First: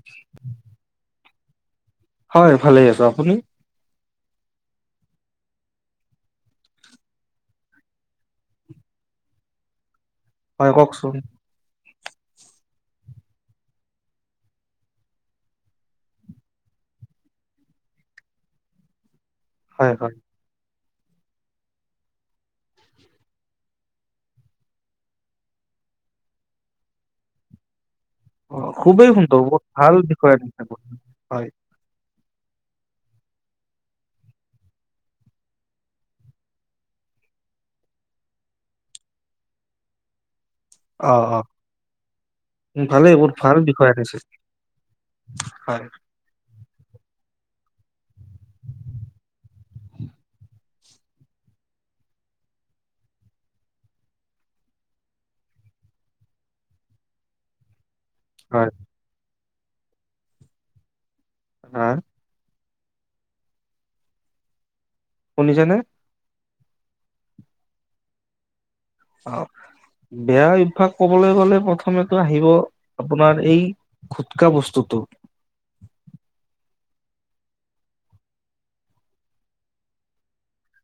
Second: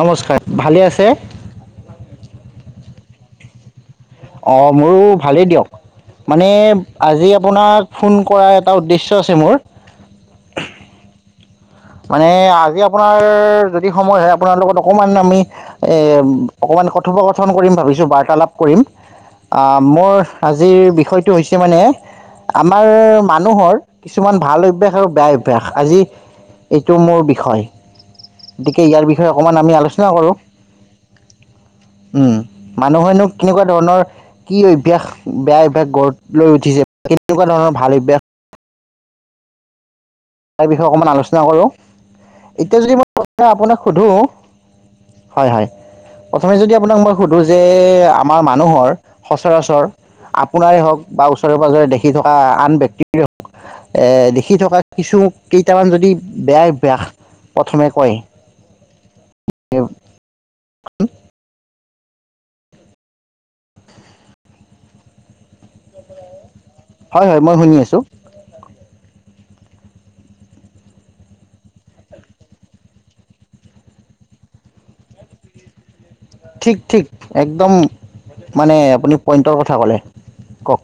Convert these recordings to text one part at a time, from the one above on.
নমস্কাৰ! ভালে আছে? হয়, ভালে আছো। আপুনি? অঁ মোৰো ভালেই দিয়ক, মানে আজি আপোনাক ফোন কৰাৰ এটা উদ্দেশ্য আছে মোৰ হয়, কওকচোন। মানে আজি আপোনাৰ যদি সময় হয়, আপোনাৰ লগত অকমান আমি, এ অকমান কথোপকথন কৰিম ভাবিছো বাৰ্তালাপ কৰিম। অ'‌ হয়, মোৰ হয়। আজিৰ বিষয়টো হৈছে মানে, আমাৰ মানুহৰ কিছুমান ভাল অভ্যাস আৰু বেয়া অভ্যাস। আজি এইটো মোৰ বিষয়। অ' গতিকে ইয়াৰ খুবেই বিষয়ে সুন্দৰ, অকণমান বহুত আমি ভাল আলোচনা বিষয় হিচাপত, হয়। ওম মানুহেনোঁ কেনেকুৱা ধৰণৰ কি অভ্যাস বেয়া অভ্যাস গঢ় লৈ উঠিছে, কেনেকুৱা ধৰণৰ ভাল অভ্যাস তাৰ বিষয়ে অ, অকণমান অ, আলোচনা কৰোঁ। এতিয়া যদি মই ভালেই বহুত প্ৰথমে ভাল আপোনাক বিষয় সোধোঁ আনিছে। হয় হয় প্ৰথমে যদি আপুনি আপোনালোকক সোধোঁ যে আমাৰ মানুৰ সচৰাচৰ আপোনাৰে হওক বা ওচৰে-পাজৰে দেখি থকা আন ব্যক্তিপীৰ এ দেখি থকা কিছু কেইটামান যদি বেয়া অভ্যাস প্ৰথমে কয়। হয় । [unintelligible] [unintelligible] আৰ শুনিছানে? হয় হয় মই শুনি আছোঁ। অ বেয়া অভ্যয়াস ক'বলৈ গলে প্ৰথমে আহিব আপোনাৰ এই খুটকা বস্তুটো ঠিক ঠিক একদম মানে আপুনি পইণ্টৰ কথা ক'লে, কওক।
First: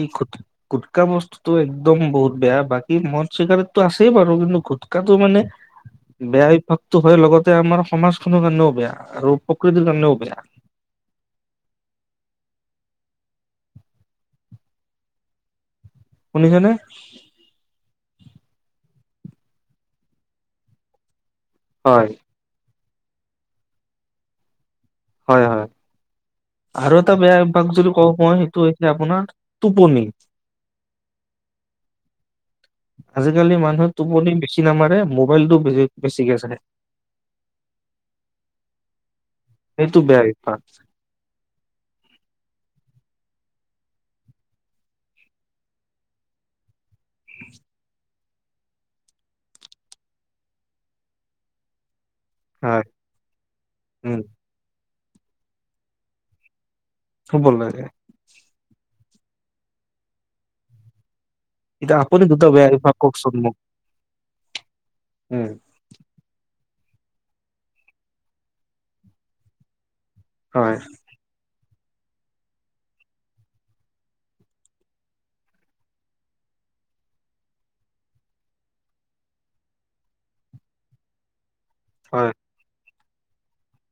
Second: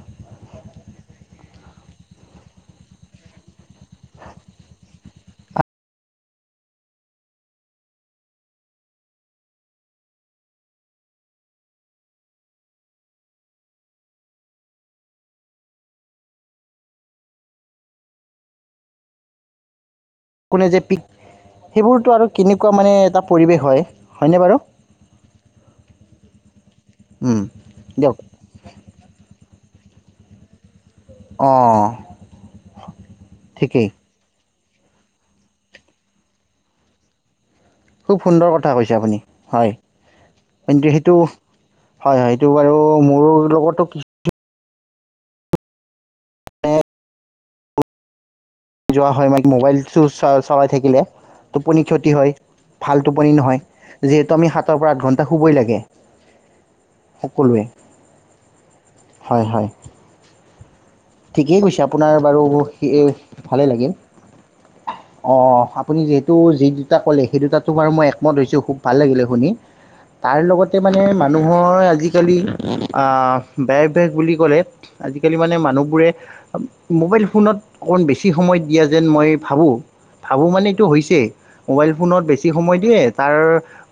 এই গোট গোটকা বস্তুটো একদম বহুত বেয়া, বাকী মদ চিগাৰেতটো আছেই বাৰু কিন্তু গুটকাটো মানে বেয়া অভ্যাসটো হয় লগতে আমাৰ সমাজখনৰ কাৰণেও বেয়া আৰু প্ৰকৃতিৰ কাৰণেও বেয়া । শুনিছানে? কোনে যে পিক হয়, সেইবোৰতো আৰু কিনিব এনেকোৱা মানে এটা পৰিৱেশ হয়, হয়নে বাৰু। হয় হয় আৰু এটা বেয়া উম, অভ্যাস যদি কওঁ দিয়ক মই সেইটো হৈছে আপোনাৰ টোপনি। অঁ আজি-কালি ঠিকেই মানুহৰ টোপনি বেছি। তিন নম্বৰে মোবাইলটো বেছিকৈ চায় । খুব সুন্দৰ কথা কৈছে আপুনি। সেইটো বেয়া অভ্যাস হয় যিহেতু হয় হয়, এইটো বাৰু মোৰ লগতো কিছু এ যোৱা হয় মানে মোবাইলটো চো চা চলাই থাকিলে টোপনি ক্ষতি ক্ষতি হয়, ভাল টোপনি নহয়। উম যিহেতু আমি হাতৰ পৰা আঠঁ ঘণ্টা টা শুবই লাগে। শুব সকলোৱে লাগে । হয় হয় । ঠিকেই কৈছে, এতিয়া আপোনাৰ আপুনি বাৰু দুটা বেয়া সি অভ্যাস এ কওকচোন মোক ভালে লাগিল অ উম আপুনি যিহেতু যি দুটা ক'লে, সেই দুটা তোমাৰ মই একমত দৈছো খুব ভাল লাগিলে শুনি । তাৰ হয় লগতে মানে মানুহৰ আজি-কালি আঁ বেয়া অভ্যাস বুলি ক'লে, আজি-কালি মানে মানুহ বোৰে মোবাইল ফোনত অকণমান বেছি সময় দিয়া যেন মই ভাবোঁ, ভাবোঁ মানে এইটো হৈছে। মোবাইল ফোনত হয় বেছি সময় দিয়ে। তাৰ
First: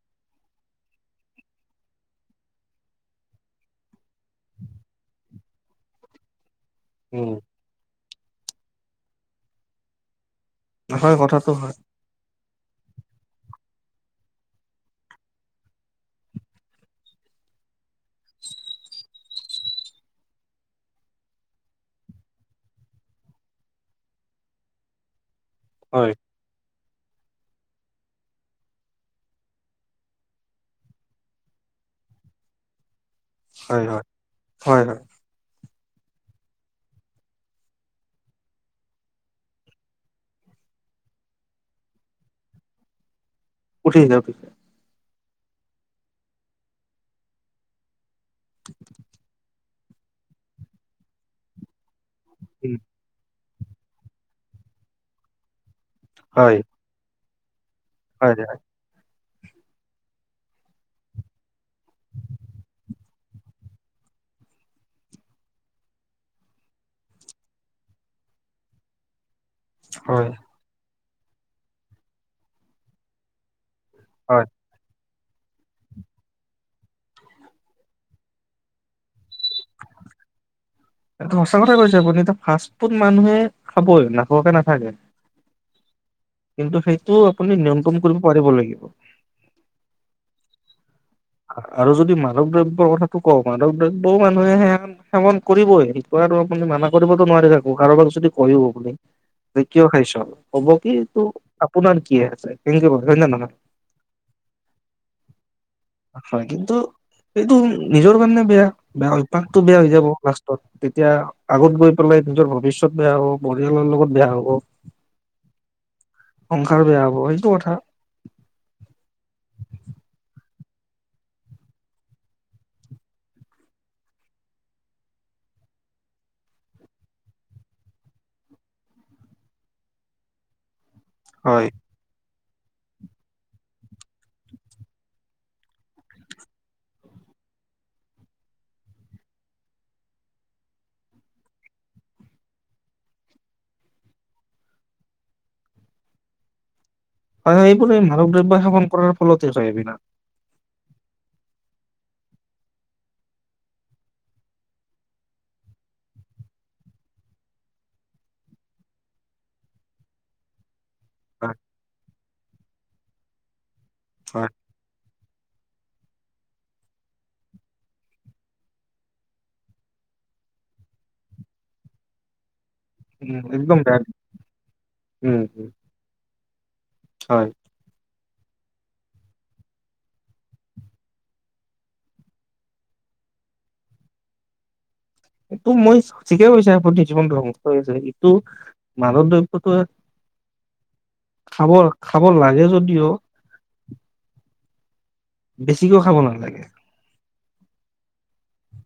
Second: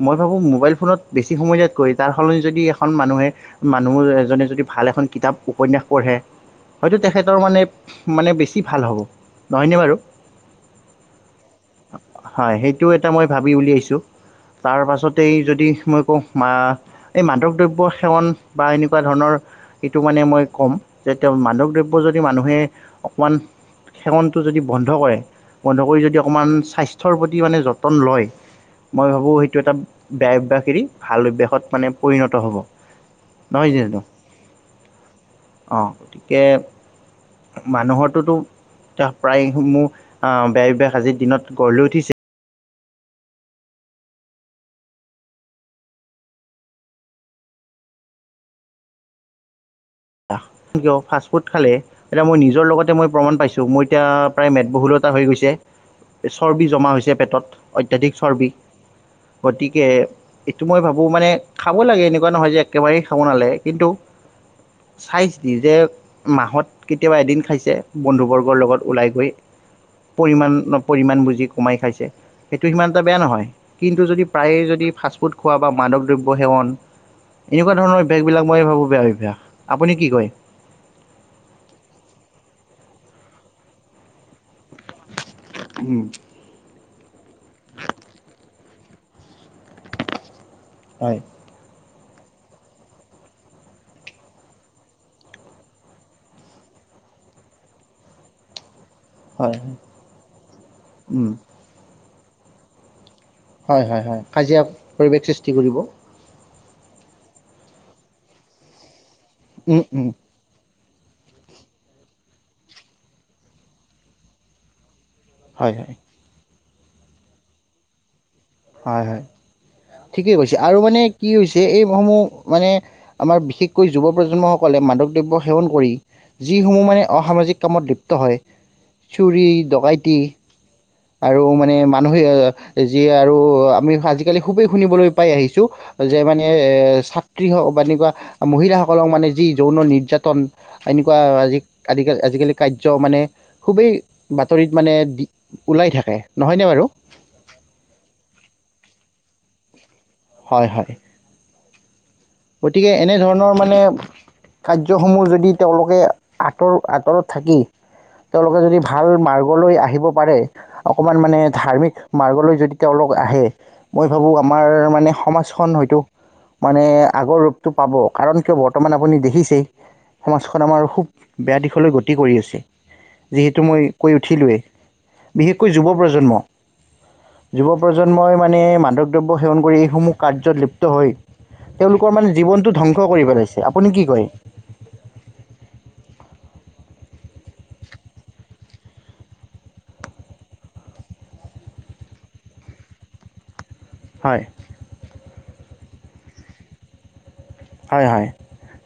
মই ভাবোঁ মোবাইল ফোনত বেছি সময় দিয়াতকৈ তাৰ সলনি যদি এখন মানুহে মানুহ এজনে যদি ভাল এখন কিতাপ উপন্যাস পঢ়ে। হয়তো উম তেখেতৰ মানে, মানে বেছি ভাল হ'ব নহয়নে বাৰু? হয় কথাটো হয় হয় সেইটোও এটা মই ভাবি উলিয়াইছোঁ তাৰ পাছতেই যদি মই কও মা এই মাদক দ্ৰব্য সেৱন বা এনেকুৱা ধৰণৰ এইটো মানে মই ক'ম যে তেওঁ মাদক দ্ৰব্য যদি মানুহে অকণমান সেৱনটো যদি বন্ধ কৰে বন্ধ কৰি হয় যদি অকণমান স্বাস্থ্য প্ৰতি মানে যতন লয় মই ভাবোঁ সেইটো এটা বেয়া অভ্যাস এৰি ভাল অভ্যাসত মানে পৰিণত হ'ব। হয় হয় হয় হয় অ গতিকে মানুহৰটোতো প্ৰায়সমূহ আ বেয়া অভ্যাস আজিৰ দিনত গঢ় লৈ উঠিছে। উঠিছে উঠিছে [inaudible] কিয় ফাষ্টফুড খালে এতিয়া মই নিজৰ উম লগতে মই প্ৰমাণ পাইছো ত' মোৰ এতিয়া প্ৰায় মেদবহুল এটা হৈ গৈছে হয় চৰ্বি জমা হৈছে পেটত অত্যাধিক হয় চৰ্বি গতিকে এইটো মই ভাবোঁ মানে খাব লাগে এনেকুৱা নহয় যে একেবাৰেই খাব নালাগে কিন্তু চাই চিটি যে মাহত কেতিয়াবা এদিন খাইছে বন্ধুবৰ্গৰ লগত ওলাই গৈ হয় পৰিমাণ পৰিমাণ বুজি কমাই খাইছে সেইটো সিমান এটা বেয়া নহয়। কিন্তু যদি হয় প্ৰায়ে যদি ফাষ্টফুড খোৱা বা মাদক দ্ৰব্য সেৱন এনেকুৱা ধৰণৰ অভ্যাসবিলাক মই ভাবো বেয়া অভ্যাস। আপুনি কি কয় এইটো সঁচা কথা কৈছে আপুনি এ ফাষ্টফুড মানুহে খাবই নাখোৱাকে নাথাকে। উম কিন্তু সেইটো আপুনি নিয়ন্ত্ৰণ কৰিব পাৰিব লাগিব হয় আৰু যদি মাদক দ্ৰব্যৰ কথাটো কওঁ মাদক দ্ৰব্যও মানুহে সেৱন কৰিবই সেইটো আৰু আপুনি মানা কৰিবতো নোৱাৰি থাকো কাৰোবাক যদি কৈয়ো হয় ত কিয় খাইছ ক'ব কি ত উম আপোনাৰ কি আছে হয় নে নহয় হয় হয় হয় কাজিয়া পৰিৱেশ সৃষ্টি কৰিব। হয় কিন্তু এইটো নিজৰ কাৰণে বেয়া বেয়া পাকটো বেয়া উম হৈ উম যাব লাষ্টত। তেতিয়া আগত গৈ পেলাই নিজৰ ভৱিষয়ত বেয়া হ'ব পৰিয়ালৰ লগত বেয়া হ'ব হয় হয় সংসাৰ বেয়া হ'ব সেইটো কথা। হয় হয় ঠিকেই কৈছে আৰু মানে কি হৈছে এইসমূহ মানে আমাৰ বিশেষকৈ যুৱ প্ৰজন্মসকলে মাদক দ্ৰব্য সেৱন কৰি যিসমূহ মানে অসামাজিক কামত লিপ্ত হয় চুৰী ডকাইতি আৰু হয় মানে মানুহে যিয়ে আৰু আমি আজিকালি খুবেই শুনিবলৈ পাই আহিছো যে মানে এ ছাত্ৰী বা এনেকোৱা মহিলাসকলক মানে যি যৌন নিৰ্যাতন এনেকোৱা আজি আজিকালি কাৰ্য মানে খুবেই বাতৰিত মানে ওলাই থাকে নহয়নে বাৰু হয় হয় এইবোৰ মানৱ দ্ৰব্য সেৱন কৰাৰ ফলতেই হয় এইবিলাক হয় হয় গতিকে এনেধৰণৰ মানে কাৰ্যসমূহ যদি তেওঁলোকে আঁতৰ আঁতৰত থাকি তেওঁলোকে যদি ভাল মাৰ্গলৈ আহিব পাৰে অকমান মানে হয় ধাৰ্মিক মাৰ্গলৈ যদি তেওঁলোক আহে মই ভাবো হয় আমাৰ মানে সমাজ খন হয়তো মানে আগৰ ৰূপটো পাব কাৰণ কিয় বৰ্তমান আপুনি দেখিছেই সমাজখন আমাৰ খুব বেয়া দিশলৈ গতি কৰি আছে উম যিহেতু একদম মই বেয়া কৈ উঠিলোৱেই উম উম বিশেষকৈ যুৱ প্ৰজন্ম হয় যুৱ প্ৰযন মই মানে মাদক দ্ৰব্য সেৱন কৰি এইসমূহ কাৰ্যত লিপ্ত হৈ তেওঁলোকৰ মানে জীৱনটো ধ্বংস কৰি পেলাইছে আপুনি কি কয়? এইটো মই ঠিকে কৈছা পৃথিৱীখন জীৱন ধংস হৈছে ইটো মাদক দ্ৰব্যটো খাবৰ খাব লাগে যদিও হয় বেছিকেও খাব নালাগে হয় হয়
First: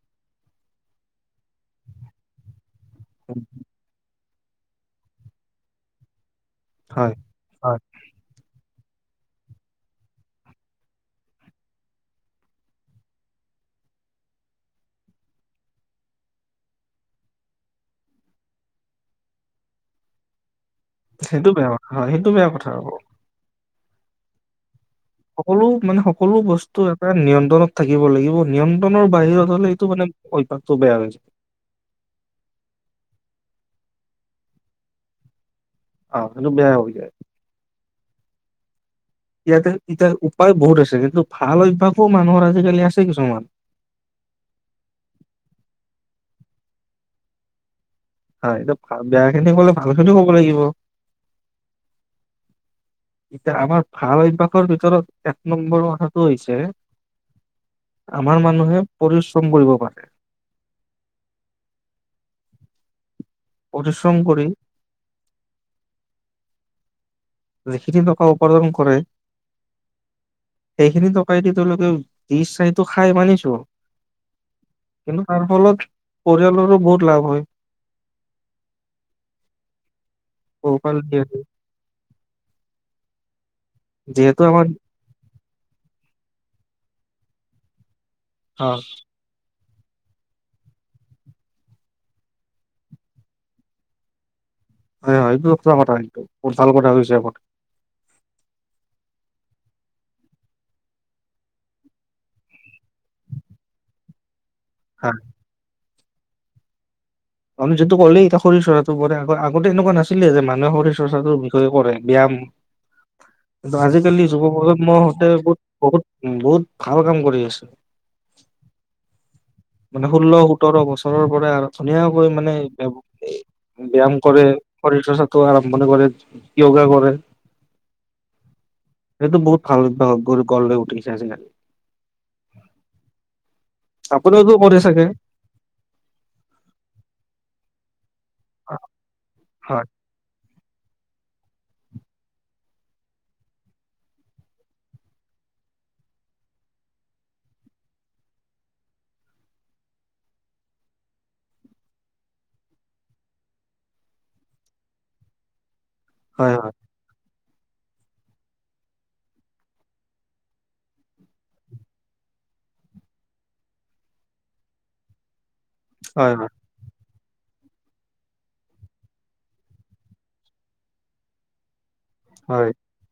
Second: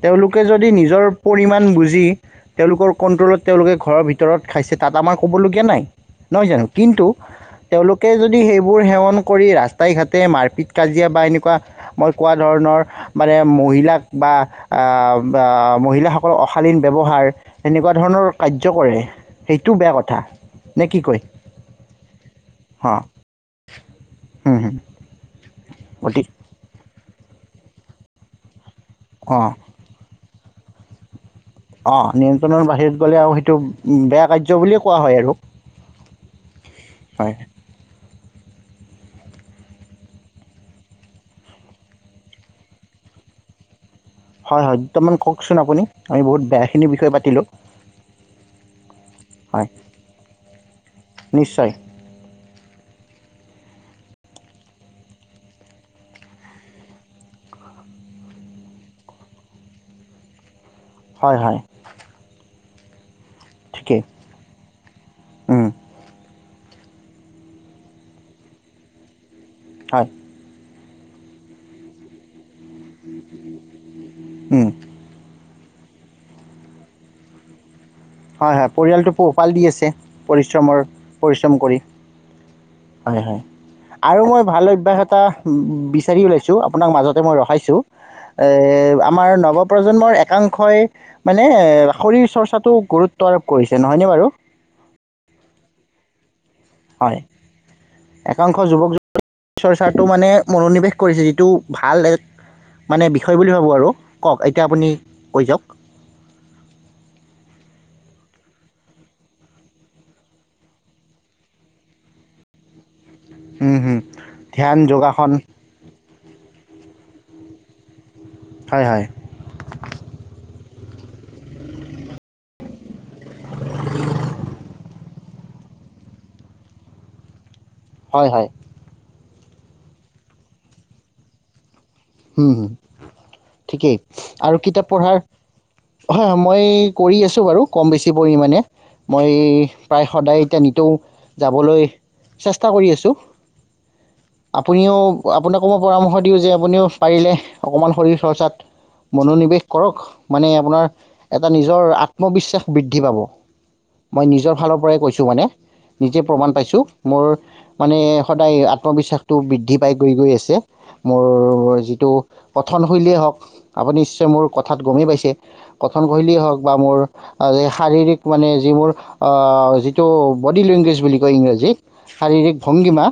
তেওঁলোকে যদি নিজৰ পৰিমাণ বুজি তেওঁলোকৰ কণ্ট্ৰলত তেওঁলোকে ঘৰৰ ভিতৰত ভিতৰত খাইছে তাত আমাৰ ক'বলগীয়া নাই নহয় জানো কিন্তু হয়। হয়। তেওঁলোকে যদি সেই বোৰ সেৱন কৰি ৰাস্তাই ঘাটে মাৰ পিট কাজিয়া বা মই কোৱা ধৰনৰ মানে মহিলাক বা আ বা মহিলাসকলৰ অশালীন ব্যৱহাৰ সেনেকোৱা ধৰণৰ কাৰ্য কৰে সেইটো বেয়া কথা সেইটো বেয়া কথা হয় সেইটো বেয়া কথা হ'ব। সহ হম হম সকলো মানে সকলো বস্তুৱে নিয়ন্ত্ৰণত থাকিব লাগিব নিয়ন ন্ত্ৰণৰ বাহিৰত অঁ হলে এইটো মানে অভ্যাস তুবে হয়ইচ অ নিয়ন্ত্ৰণৰ বাহিৰত গ'লে আৰু সেইটো উ বেয়া কাৰ্য বুলিয়ে কোৱা হয় আৰু অহ এইটো বেয়া অভিকায় হয় ইয়াতে ইতিয়া উপায় বহুত আছে কিন্তু ভাল অভ্যাসো মানুহৰ আজিকালি আছে কিছুমান হয় হয় দুটামান কওকচোন আপুনি আমি বহুত বেয়াখিনি বিষয়ে পাতিলোঁ হয় এইটো বেয়া খিনি হয় কলে ভাল খিনিও কব লাগিব। নিশ্চয় এতিয়া আমাৰ ভাল অভ্যাসৰ ভিতৰত এক নম্বৰ কথাটো হৈছে আমাৰ মানুহে পৰিশ্ৰম কৰিব পাৰে। হয় হয় ঠিকেই পৰিশ্ৰম কৰি উম, যিখিনি টকা উপাৰ্জন কৰে সাত সেইখিনি টকায় দি তেওঁলোকে দী চাই টো খাই মানিছো উম, কিনো তাৰ ফলত পৰিয়ালৰো বহুত লাভ হয় হয় হয় পৰিয়ালটো পোহপাল দি আছে পৰিশ্ৰমৰ পোহপাল দিয়ে পৰিশ্ৰম কৰি হয় হয় আৰু যিহেতু মই ভাল আমাৰ অভ্যাস এটা বিচাৰি ওলাইছোঁ আপোনাক মাজতে মই ৰখাইছোঁ এ হয় আমাৰ নৱ প্ৰজন্মৰ একাংশই মানে এ শৰীৰ চৰ্চাটো গুৰুত্ব আৰোপ কৰিছে নহয়নে বাৰু হয় হয় গ্ৰুপটো আমাৰ সেইটো হয় একাংশ যুৱক চৰ্চাটো মানে মনোনিৱেশ কৰিছে যিটো ভাল এক মানে বিষয় বুলি ভাবোঁ আৰু কওক এতিয়া আপুনি হয় কৈ যাওক আপুনি যিটো ক'লেই এতিয়া শৰীৰ চৰ্চাটো পৰে আগতে এনেকুৱা নাছিলে যে মানুহে শৰীৰ চৰ্চাটোৰ বিষয়ে কৰে ব্যায়াম হুম কিন্তু হুম আজিকালি যুৱ ধ্যান প্ৰজন্মৰ সতে যোগাসন বহুত বহুত উ বহুত ভাল কাম কৰি আছো হয় হয় মানে ষোল্ল সোতৰ বছৰৰ পৰা ধুনীয়াকৈ মানে ব্যায়াম কৰে শৰীৰ চৰ্চাটো আৰম্ভণ কৰে এয়োগা কৰে হয় হয় সেইটো বহুত ভাল বহুত ভাল অভায়াস গঢ় লৈ উঠিছে আজিকালি হুম হুম ঠিকেই আপুনিওতো আৰু কৰে কিতাপ চাগে পঢ়াৰ হয় হয় মই কৰি আছো বাৰু কম বেছি পৰিমাণে মই হয় তাই সদায় এতিয়া তেওঁ যাবলৈ চেষ্টা কৰি আছোঁ আপুনিও আপোনাকো মই পৰামৰ্শ দিওঁ যে আপুনিও পাৰিলে অকমান শৰীৰ চৰ্চাত চৰ্চাত মনোনিৱেশ কৰক মানে আপোনাৰ এটা নিজৰ আত্মবিশ্বাস বৃদ্ধি পাব মই নিজৰ ফালৰ পৰাই কৈছোঁ মানে। নিজে প্ৰমাণ হয় পাইছোঁ মোৰ মানে সদায় আত্মবিশ্বাসটো বৃদ্ধি পাই গৈ-গৈ আছে মোৰ এইটো কঠনশৈলীয়ে হওক, আপুনি নিশ্চয় মোৰ কথাত গমেই পাইছে। হয় হয় কথনশৈলীয়ে হয় হওক বা মোৰ শাৰীৰিক মানে যিবোৰ অ যিটো বডি লেংগুৱেজ বুলি কয় ইংৰাজী। শাৰীৰিক হয় ভংগীমা,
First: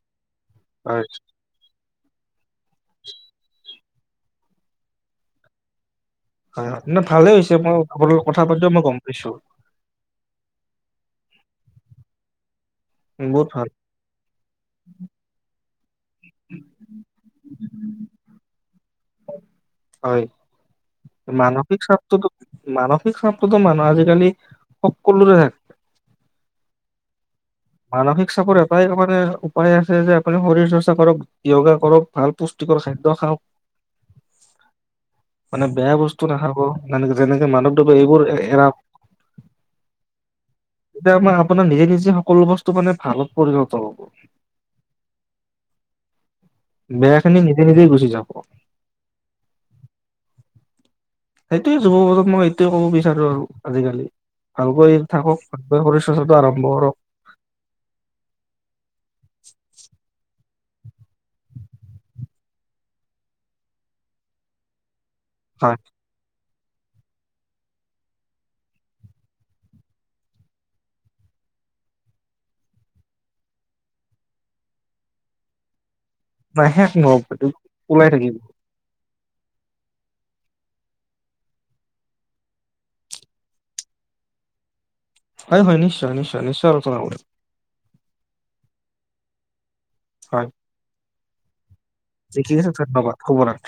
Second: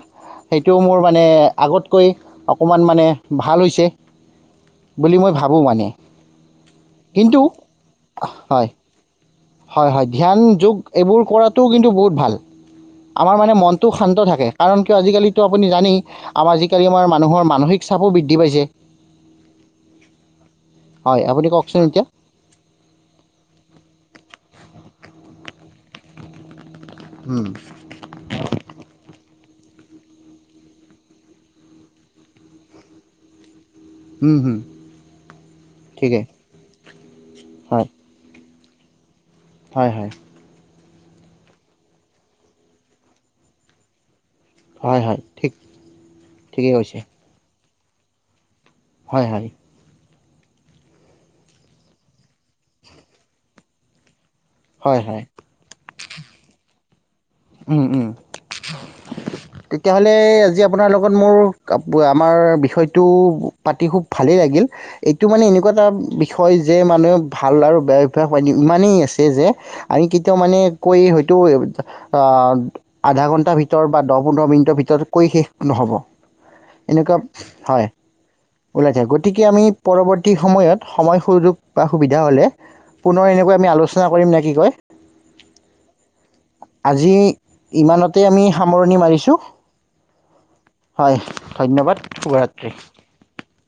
সেইটোও মোৰ মানে আগত অই অকমান মানে ভাল তে বুলি মই ভাবোঁ মানে। হয়-হয় ন ভালে কিন্তু হৈছে, ম‌ই সকলোৰে লগত কথা হয় পাতোতে মই গম পাইছোঁ। হয় হয় ধ্যান, যোগ এইবোৰ কৰাটোও কিন্তু বহুত ভাল। আমাৰ বহুত মানে ভাল মনটো শান্ত থাকে, কাৰণ কিয় আজিকালিটো আপুনি জানেই আমাৰ আজিকালি আমাৰ মানুহৰ মানসিক চাপো বৃদ্ধি পাইছে। হয় হয় । আপুনি কওকচোন মানসিক এতিয়া স্বাৰ্থটো, মানসিক স্বাৰ্থটো মানুহ আজিকালি সকলোৰে উম! মানসিক চাপৰ এটাই মানে উপায় আছে যে আপুনি শৰীৰ চৰ্চা কৰক, য়গা কৰক, ভাল পুষ্টিকৰ খাদ্য খাওক। হুম হুম মানে বেয়া ঠিকেই বস্তু নাখাব। [unintelligible] যেনেকে মানৱদেৱৰ এইবোৰ এৰা। হয়-হয়। এতিয়া আমাৰ আপোনাৰ নিজে-নিজে সকলো বস্তু মানে ভালত পৰিণত হ'ব। হয়-হয় ঠিক। ঠিকেই বেয়াখিনি নি নিজে-নিজেই গুচি যাব। হয়-হয়। সেইটোৱেই যুৱপ্ৰজন্মক এইটোৱেই কব বিচাৰোঁ আৰু আজিকালি। ভালকৈ হয় থাকক, ভালকৈ শৰীৰ চৰ্চাটো আৰম্ভ কৰক। উম-উম তেতিয়া হ'লে আজি - আপোনাৰ লগত মোৰ আমাৰ বিষয়টো পাতি খুব ভালো লাগে। এইটো মানে এনেকুৱা হয় এটা বিষয় হয় যে মানুহে ভাল আৰু বেয়া অভ্যাস হয় ইমানেই আছে যে আমি কেতিয়াও মানে কৈ হয়তো আ আধা ঘণ্টাৰ ভিতৰত বা দহ পোন্ধৰ মিনিটৰ ভিতৰত কৈ শেষ নহ'ব। নাই শেষ এনেকুৱা নহ'ব, হয় ওলাই থাকিব। ওলাই থাকিব । গতিকে আমি পৰৱৰ্তী সময়ত সময় সুযোগ বা সুবিধা হ'লে পুনৰ এনেকৈ আমি আলোচনা কৰিম নে কি কয়? হয়-হয় নিশ্চয়-নিশ্চয়-নিশ্চয় - তাকেই আমি সামৰণি মাৰিছোঁ। হয়। হয় ধন্যবাদ। দেখিছে শুভৰাত্ৰি আছে ধন্যবাদ শুভৰাত্ৰি।